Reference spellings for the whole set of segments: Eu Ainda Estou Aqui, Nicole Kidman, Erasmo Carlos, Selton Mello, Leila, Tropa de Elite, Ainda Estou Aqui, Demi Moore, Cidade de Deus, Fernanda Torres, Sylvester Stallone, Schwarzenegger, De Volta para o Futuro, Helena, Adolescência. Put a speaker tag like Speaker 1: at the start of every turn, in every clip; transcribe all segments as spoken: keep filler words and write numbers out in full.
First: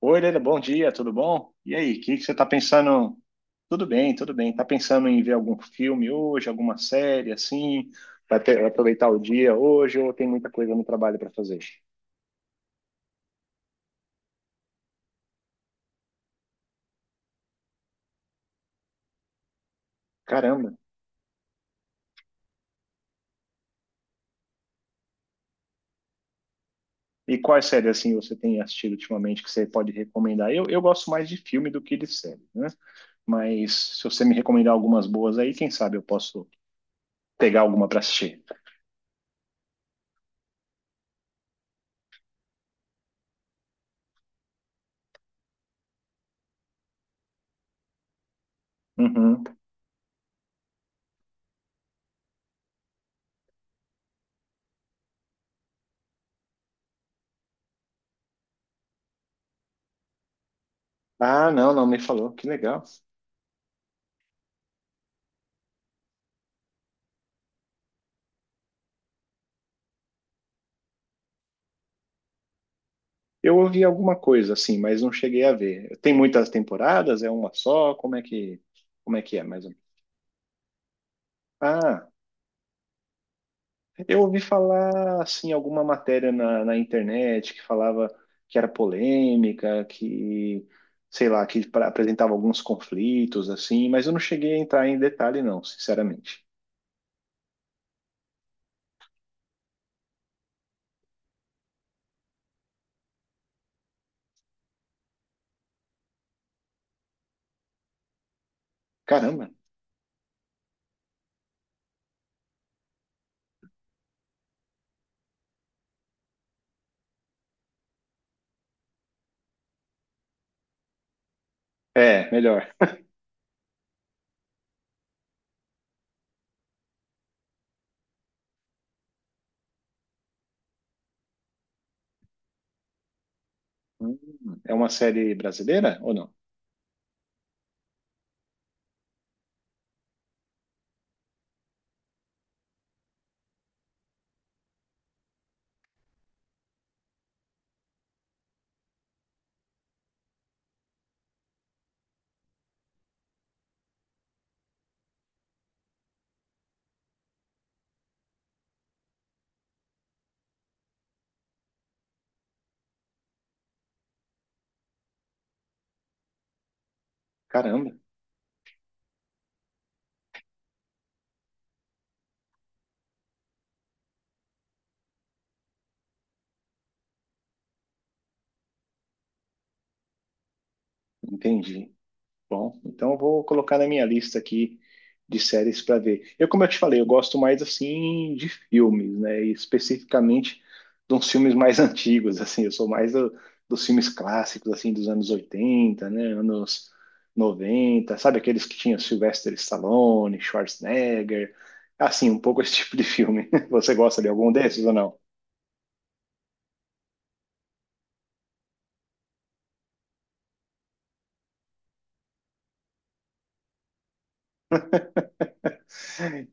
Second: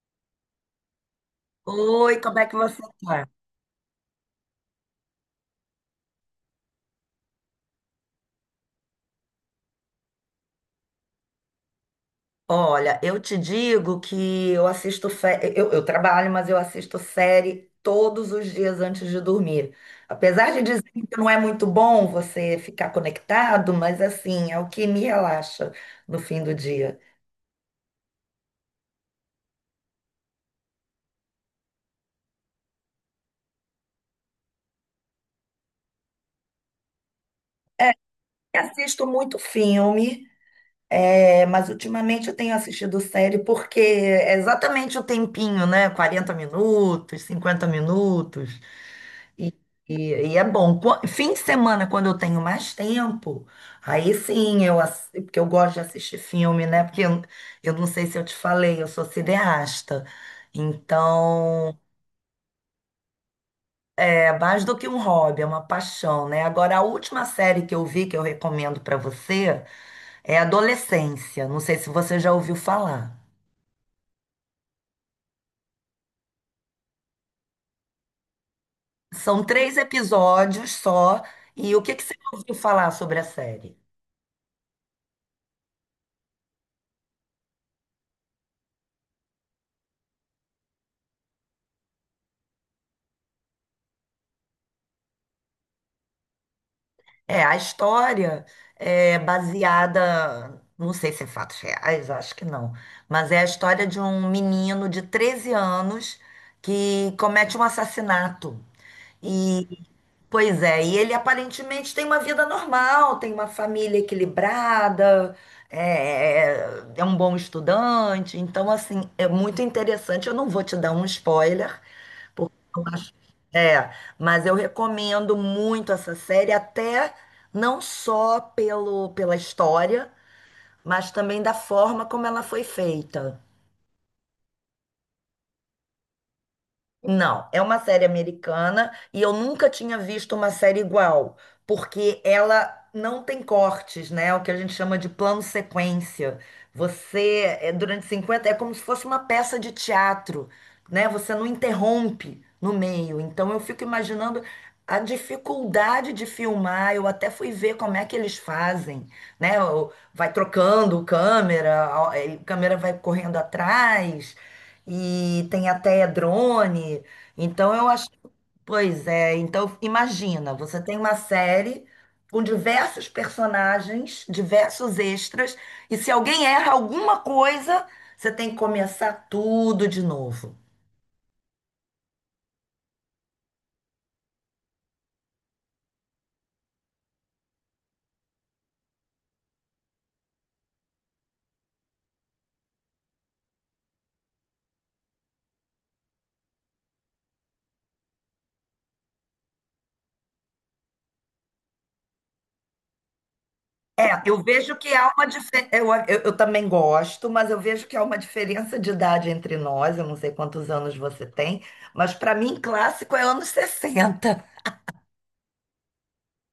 Speaker 1: Oi, Helena, bom dia, tudo bom? E aí, o que
Speaker 2: Oi,
Speaker 1: que você
Speaker 2: como
Speaker 1: está
Speaker 2: é que você
Speaker 1: pensando?
Speaker 2: tá?
Speaker 1: Tudo bem, tudo bem. Está pensando em ver algum filme hoje, alguma série assim? Para ter- vai aproveitar o dia hoje ou tem muita coisa no trabalho para fazer?
Speaker 2: Olha, eu te digo que eu assisto sé- eu, eu trabalho, mas eu assisto série todos os dias antes de dormir. Apesar de
Speaker 1: Caramba!
Speaker 2: dizer que não é muito bom você ficar conectado, mas assim, é o que me relaxa no fim do dia.
Speaker 1: E quais séries assim você tem assistido ultimamente que você pode recomendar? Eu, eu gosto mais de filme do que de série, né? Mas se você me recomendar algumas boas aí, quem sabe eu posso pegar alguma para assistir.
Speaker 2: Eu assisto muito filme, é, mas ultimamente eu tenho assistido série porque é exatamente o tempinho, né? Quarenta minutos, cinquenta minutos.
Speaker 1: Uhum.
Speaker 2: E, e- e é bom. Qua- Fim de semana, quando eu tenho mais tempo, aí sim eu, ass- porque eu gosto de assistir filme, né? Porque eu, eu não sei se eu te falei, eu sou cineasta.
Speaker 1: Ah, não,
Speaker 2: Então,
Speaker 1: não me falou. Que legal.
Speaker 2: é mais do que um hobby, é uma paixão, né? Agora, a última série que eu vi, que eu recomendo para você, é Adolescência. Não sei se você já ouviu falar.
Speaker 1: Eu ouvi alguma coisa assim, mas não cheguei a ver. Tem muitas temporadas? É uma só? Como é que, como é que é,
Speaker 2: São
Speaker 1: mais ou
Speaker 2: três
Speaker 1: menos?
Speaker 2: episódios só. E o que que
Speaker 1: Ah,
Speaker 2: você ouviu falar sobre a série?
Speaker 1: eu ouvi falar assim alguma matéria na, na internet que falava que era polêmica, que sei lá, que pra- apresentava alguns conflitos assim, mas eu não cheguei a entrar em detalhe não, sinceramente.
Speaker 2: É, a história é baseada, não sei se em fatos reais, acho que não, mas é a história de um menino de treze anos que comete um assassinato.
Speaker 1: Caramba.
Speaker 2: E, pois é, e ele aparentemente tem uma vida normal, tem uma família equilibrada, é, é é um bom estudante, então, assim, é muito interessante. Eu não vou te dar um spoiler,
Speaker 1: É,
Speaker 2: porque
Speaker 1: melhor.
Speaker 2: eu acho- É, mas eu recomendo muito essa série, até não só pelo, pela história, mas também da forma como ela foi feita.
Speaker 1: Hum, É uma série brasileira ou não?
Speaker 2: Não, é uma série americana e eu nunca tinha visto uma série igual, porque ela não tem cortes, né? É o que a gente chama de plano sequência. Você, é, durante cinquenta é como se fosse uma peça de teatro, né? Você não interrompe no meio. Então eu fico imaginando a dificuldade de filmar. Eu até fui ver como é que eles fazem, né? O- Vai trocando câmera, a a câmera vai correndo atrás e tem até drone. Então eu
Speaker 1: Caramba,
Speaker 2: acho, pois é, então imagina, você tem uma série com diversos personagens, diversos extras, e se alguém erra alguma coisa, você tem que começar tudo de novo.
Speaker 1: entendi. Bom, então eu vou colocar na minha lista aqui de séries para ver. Eu, como eu te falei, eu gosto mais assim de filmes, né? E especificamente de uns filmes mais antigos, assim. Eu sou mais do- Dos filmes clássicos, assim, dos anos oitenta, né? Anos noventa, sabe, aqueles que tinha Sylvester Stallone, Schwarzenegger, assim, um pouco esse tipo de filme. Você gosta
Speaker 2: É,
Speaker 1: de
Speaker 2: eu
Speaker 1: algum
Speaker 2: vejo
Speaker 1: desses
Speaker 2: que
Speaker 1: ou
Speaker 2: há
Speaker 1: não?
Speaker 2: uma diferença. Eu, eu, eu também gosto, mas eu vejo que há uma diferença de idade entre nós. Eu não sei quantos anos você tem, mas para mim, clássico é anos sessenta.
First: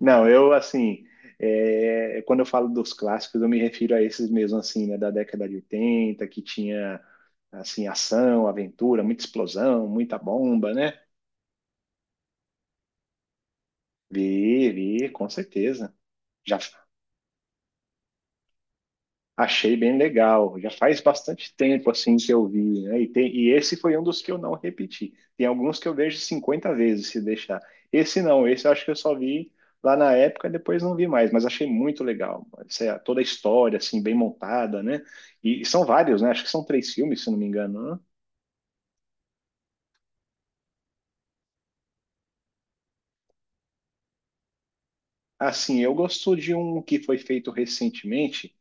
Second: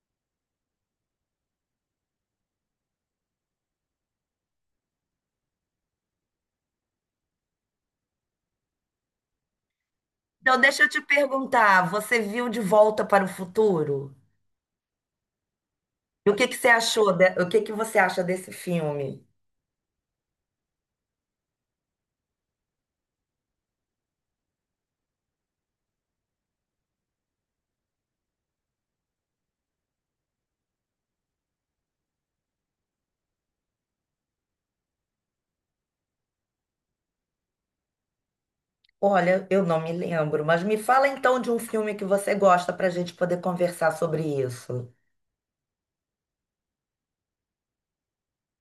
Speaker 1: Não, eu assim, é, quando eu falo dos clássicos, eu me refiro a esses mesmo assim, né, da década de oitenta, que tinha assim ação, aventura, muita explosão, muita
Speaker 2: Então,
Speaker 1: bomba,
Speaker 2: deixa eu
Speaker 1: né?
Speaker 2: te perguntar, você viu De Volta para o Futuro?
Speaker 1: Vi, vi, com certeza.
Speaker 2: E o que que
Speaker 1: Já
Speaker 2: você achou, de- o que que você acha desse filme?
Speaker 1: Achei bem legal. Já faz bastante tempo assim que eu vi, né? E, tem- e esse foi um dos que eu não repeti. Tem alguns que eu vejo cinquenta vezes se deixar. Esse não, esse eu acho que eu só vi lá na época e depois não vi mais, mas achei muito legal. Essa- é toda a história assim bem montada, né? E, e são vários, né? Acho que são três filmes, se não me engano, né?
Speaker 2: Olha, eu não me lembro, mas me fala então de um filme que você gosta para a gente poder conversar sobre isso.
Speaker 1: Assim, eu gosto de um que foi feito recentemente.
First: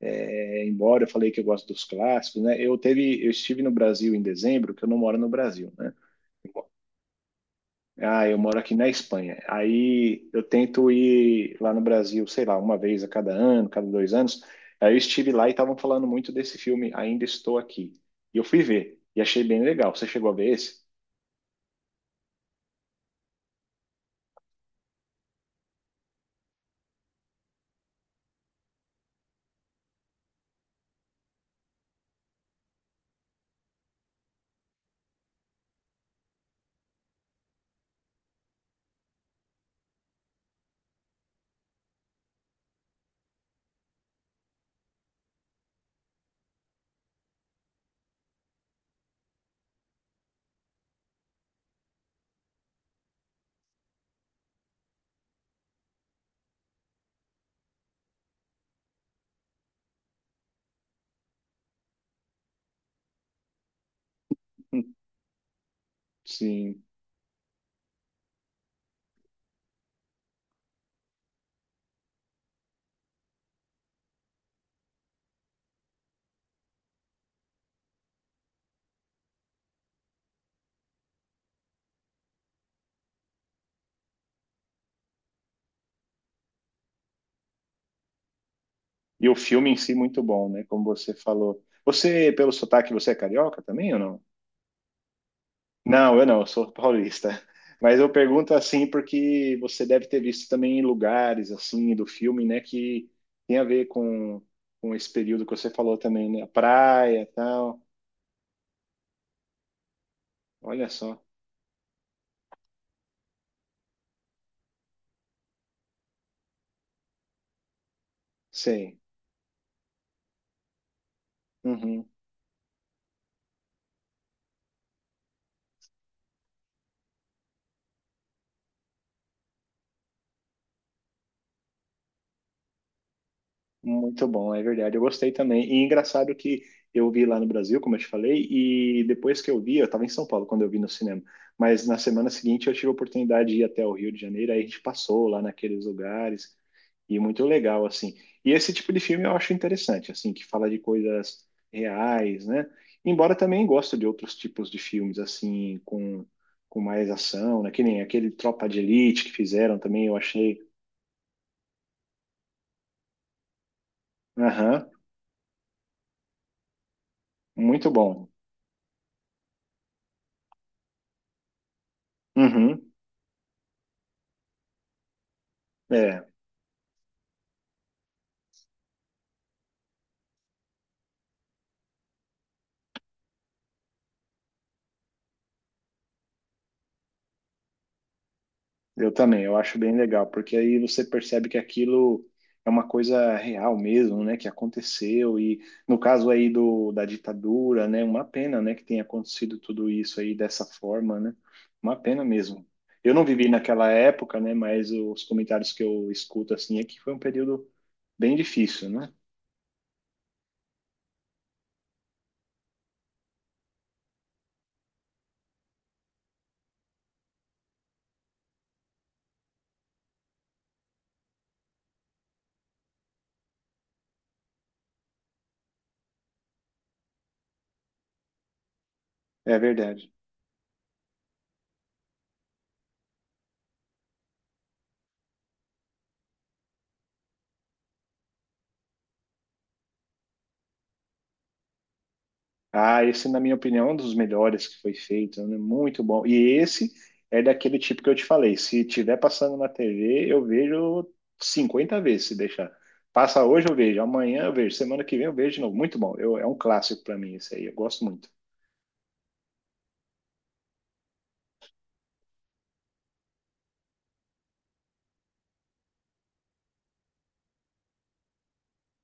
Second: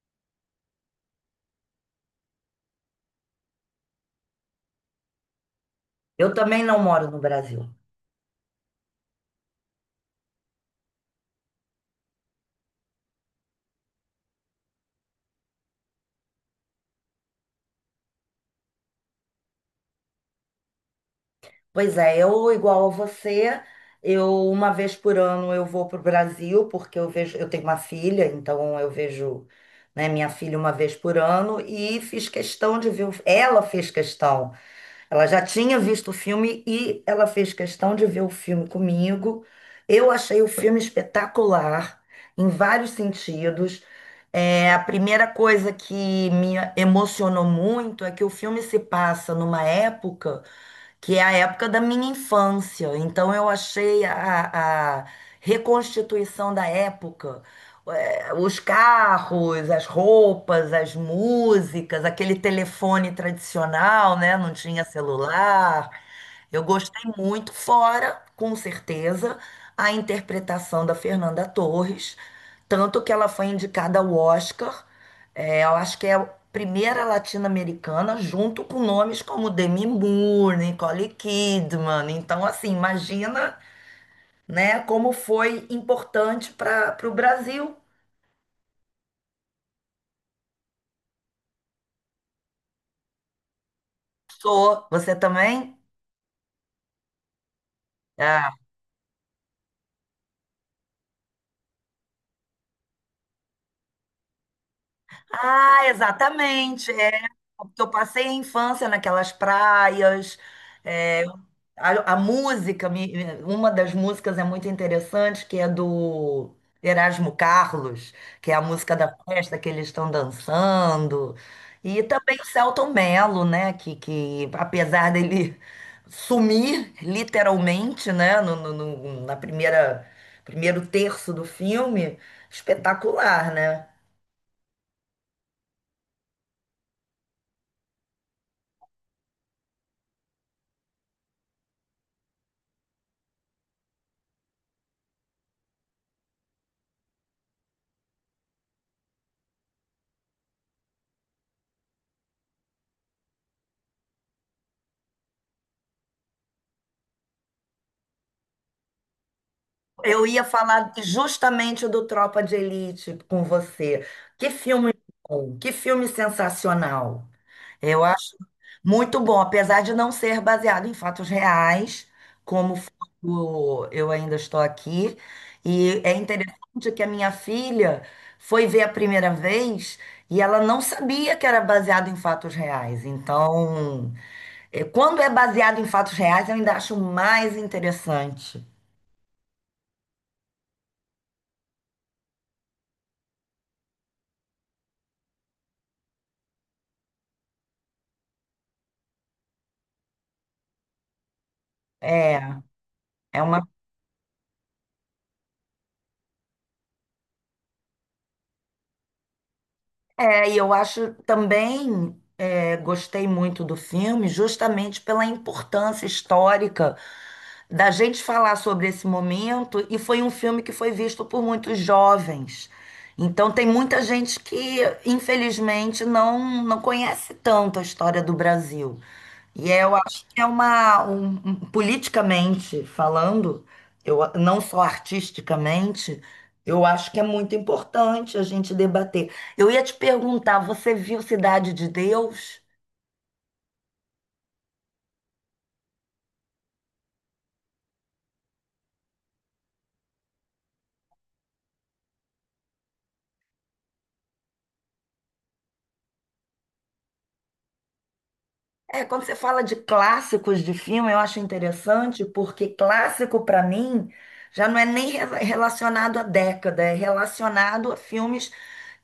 Speaker 1: É, embora eu falei que eu gosto dos clássicos, né? Eu teve, eu estive no Brasil em dezembro, que eu não moro no Brasil, né?
Speaker 2: Eu também não moro no Brasil.
Speaker 1: Ah, eu moro aqui na Espanha. Aí eu tento ir lá no Brasil, sei lá, uma vez a cada ano, cada dois anos. Aí eu estive lá e estavam falando muito desse filme Ainda Estou Aqui. E eu fui ver e achei bem legal. Você chegou a ver esse?
Speaker 2: Pois é, eu igual a você, eu uma vez por ano eu vou para o Brasil porque eu vejo, eu tenho uma filha, então eu vejo, né, minha filha uma vez por ano e fiz questão de ver, o- ela fez questão. Ela já tinha visto o filme e ela fez questão de ver o filme comigo. Eu achei o filme espetacular em vários sentidos. É, a primeira coisa que me emocionou muito é que o filme se passa numa época que é a época da minha infância. Então eu achei a, a reconstituição da época, eh, os carros, as roupas, as músicas, aquele telefone tradicional, né? Não tinha celular. Eu
Speaker 1: Sim.
Speaker 2: gostei muito, fora, com certeza, a interpretação da Fernanda Torres, tanto que ela foi indicada ao Oscar. É, eu acho que é a primeira latino-americana, junto com nomes como Demi Moore, Nicole Kidman. Então, assim, imagina, né, como foi importante para o Brasil.
Speaker 1: E o filme em si muito bom, né? Como você falou. Você, pelo sotaque, você é carioca também ou não?
Speaker 2: Sou. Você também?
Speaker 1: Não, eu não, eu sou paulista. Mas eu pergunto
Speaker 2: Ah,
Speaker 1: assim porque você deve ter visto também lugares assim do filme, né, que tem a ver com, com esse período que você
Speaker 2: ah,
Speaker 1: falou também, né,
Speaker 2: exatamente. É,
Speaker 1: praia, tal.
Speaker 2: porque eu passei a infância naquelas praias.
Speaker 1: Olha só,
Speaker 2: É, a, a música, me- uma das músicas é muito interessante, que é do Erasmo Carlos, que é a música
Speaker 1: sei.
Speaker 2: da festa que eles estão dançando. E
Speaker 1: Uhum.
Speaker 2: também o Selton Mello, né? Que, que apesar dele sumir literalmente, né? No, no- no- na primeira, primeiro terço do filme, espetacular, né?
Speaker 1: Muito bom, é verdade. Eu gostei também. E engraçado que eu vi lá no Brasil, como eu te falei, e depois que eu vi, eu estava em São Paulo quando eu vi no cinema. Mas na semana seguinte eu tive a oportunidade de ir até o Rio de Janeiro, aí a gente passou lá naqueles lugares. E muito legal, assim. E esse tipo de filme eu acho interessante, assim, que fala de coisas reais, né? Embora também gosto de outros tipos de filmes, assim, com, com mais ação, né? Que nem aquele Tropa de Elite que fizeram também, eu
Speaker 2: Eu ia
Speaker 1: achei,
Speaker 2: falar justamente do Tropa de Elite com você. Que
Speaker 1: aham,
Speaker 2: filme bom, que filme sensacional.
Speaker 1: muito
Speaker 2: Eu
Speaker 1: bom.
Speaker 2: acho muito bom, apesar de não ser baseado em fatos reais, como
Speaker 1: Uhum,
Speaker 2: foi o Eu Ainda Estou Aqui. E é
Speaker 1: é.
Speaker 2: interessante que a minha filha foi ver a primeira vez e ela não sabia que era baseado em fatos reais. Então, eh, quando é baseado em fatos reais, eu ainda acho mais interessante.
Speaker 1: Eu também, eu acho bem legal, porque aí você percebe que aquilo é uma coisa real mesmo, né, que aconteceu e no caso aí do da ditadura, né, uma pena, né, que tenha acontecido tudo isso aí dessa forma, né? Uma pena
Speaker 2: É,
Speaker 1: mesmo. Eu não
Speaker 2: é
Speaker 1: vivi
Speaker 2: uma
Speaker 1: naquela época, né, mas os comentários que eu escuto assim é que foi um período bem difícil, né?
Speaker 2: É, e eu acho também, é, gostei muito do filme, justamente pela importância histórica da gente falar sobre esse momento, e foi um filme que foi visto por muitos jovens. Então, tem muita gente que, infelizmente, não, não conhece tanto a história do Brasil.
Speaker 1: É
Speaker 2: E é, eu
Speaker 1: verdade.
Speaker 2: acho que é uma, um- um- politicamente falando, eu, não só artisticamente, eu acho que é muito importante a gente debater. Eu ia te perguntar, você viu Cidade de Deus?
Speaker 1: Ah, esse, na minha opinião, é um dos melhores que foi feito, né? Muito bom. E esse é daquele tipo que eu te falei. Se tiver passando na T V, eu vejo cinquenta vezes, se deixar. Passa hoje, eu vejo. Amanhã eu vejo. Semana que vem eu vejo de novo. Muito bom. Eu- é um clássico para mim esse aí. Eu gosto muito.
Speaker 2: É, quando você fala de clássicos de filme, eu acho interessante, porque clássico para mim já não é nem re- relacionado à década, é relacionado a filmes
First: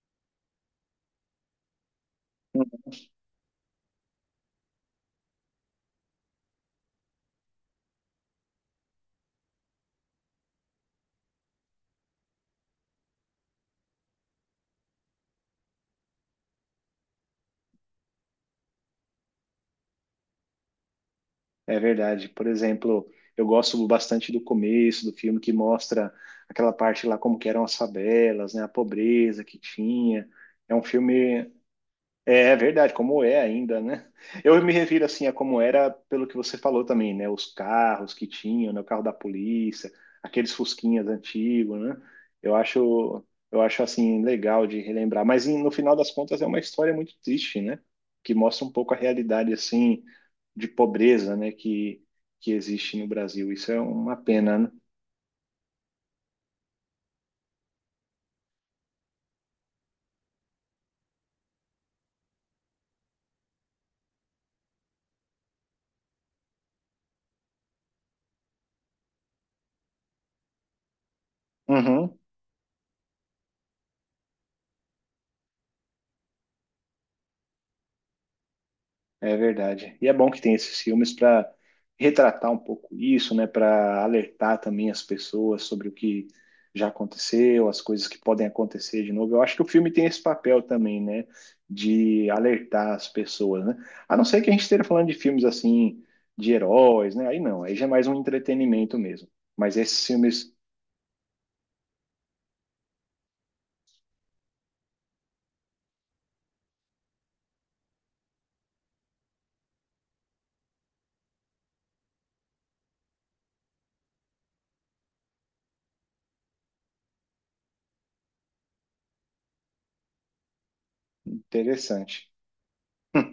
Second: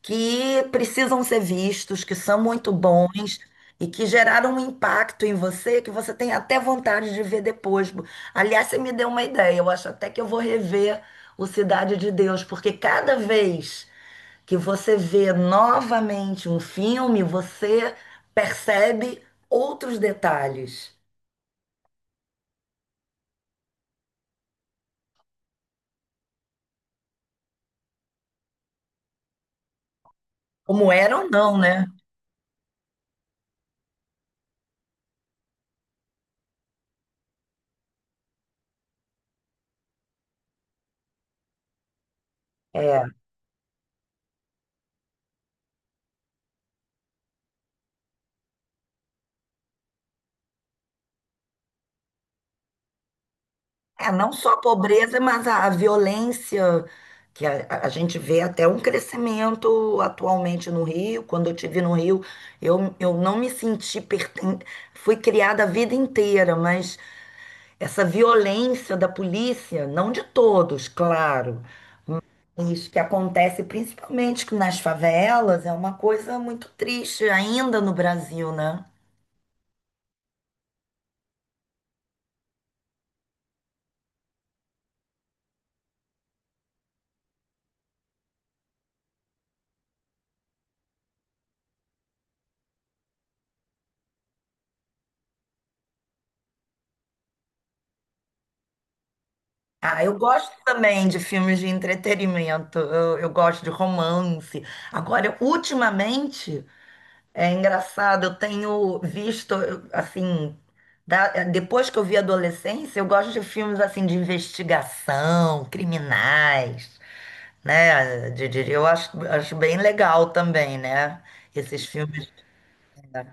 Speaker 2: que precisam ser vistos, que são muito bons e que geraram um impacto em você que você tem até vontade de ver depois. Aliás, você me deu uma ideia, eu acho até que eu vou rever o Cidade de Deus, porque cada vez que você vê novamente um filme, você percebe outros detalhes,
Speaker 1: É verdade. Por exemplo, eu gosto bastante do começo do filme que mostra aquela parte lá como que eram as favelas, né? A pobreza que tinha. É um
Speaker 2: como era ou
Speaker 1: filme.
Speaker 2: não, né?
Speaker 1: É é verdade, como é ainda, né? Eu me refiro assim a como era pelo que você falou também, né? Os carros que tinham, né? O carro da polícia, aqueles fusquinhas antigos, né? Eu
Speaker 2: É,
Speaker 1: acho, eu acho assim legal de relembrar, mas em- no final das contas é uma história muito triste, né? Que mostra um pouco a realidade assim de pobreza, né? Que que existe no Brasil. Isso é
Speaker 2: é
Speaker 1: uma
Speaker 2: não só
Speaker 1: pena,
Speaker 2: a
Speaker 1: né?
Speaker 2: pobreza, mas a, a violência, que a, a- a gente vê até um crescimento atualmente no Rio. Quando eu estive no Rio, eu, eu não me senti perten... Fui criada a vida inteira, mas essa violência da polícia, não de todos, claro,
Speaker 1: Uhum.
Speaker 2: isso que acontece principalmente que nas favelas é uma coisa muito triste ainda no Brasil, né?
Speaker 1: É verdade. E é bom que tem esses filmes para retratar um pouco isso, né? Para alertar também as pessoas sobre o que já aconteceu, as coisas que podem acontecer de novo. Eu acho que o filme tem esse papel também, né? De alertar as pessoas, né? A não ser que a gente esteja falando de filmes assim, de heróis, né? Aí não, aí já é mais um entretenimento mesmo. Mas
Speaker 2: Ah,
Speaker 1: esses
Speaker 2: eu gosto
Speaker 1: filmes,
Speaker 2: também de filmes de entretenimento, eu, eu gosto de romance. Agora, ultimamente, é engraçado, eu tenho visto, eu, assim, da- depois que eu vi adolescência, eu gosto de filmes assim de investigação, criminais, né? de- de- Eu acho, acho bem legal também, né? Esses
Speaker 1: interessante.
Speaker 2: filmes. É.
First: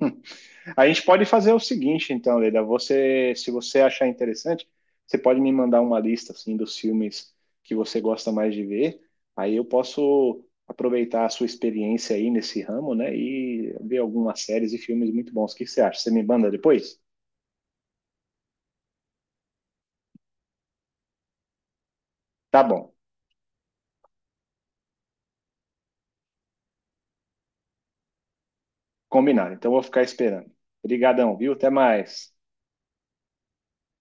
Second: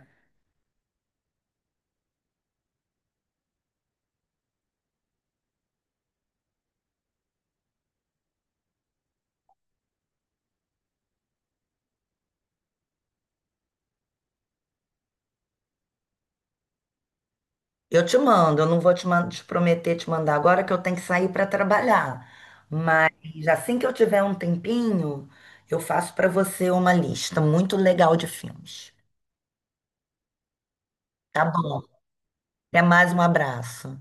Speaker 1: A gente pode fazer o seguinte, então, Leila, você, se você achar interessante, você pode me mandar uma lista assim dos filmes que você gosta mais de ver. Aí eu posso aproveitar a sua experiência aí nesse ramo, né, e ver algumas séries e filmes muito bons. O que você acha? Você me manda depois?
Speaker 2: Eu te mando, eu não vou te, man- te prometer te mandar agora que eu tenho que sair para trabalhar.
Speaker 1: Tá bom,
Speaker 2: Mas assim que eu tiver um tempinho, eu faço para você uma lista muito legal de filmes.
Speaker 1: combinado. Então eu vou ficar esperando. Obrigadão,
Speaker 2: Tá
Speaker 1: viu? Até
Speaker 2: bom.
Speaker 1: mais.
Speaker 2: Até mais, um abraço.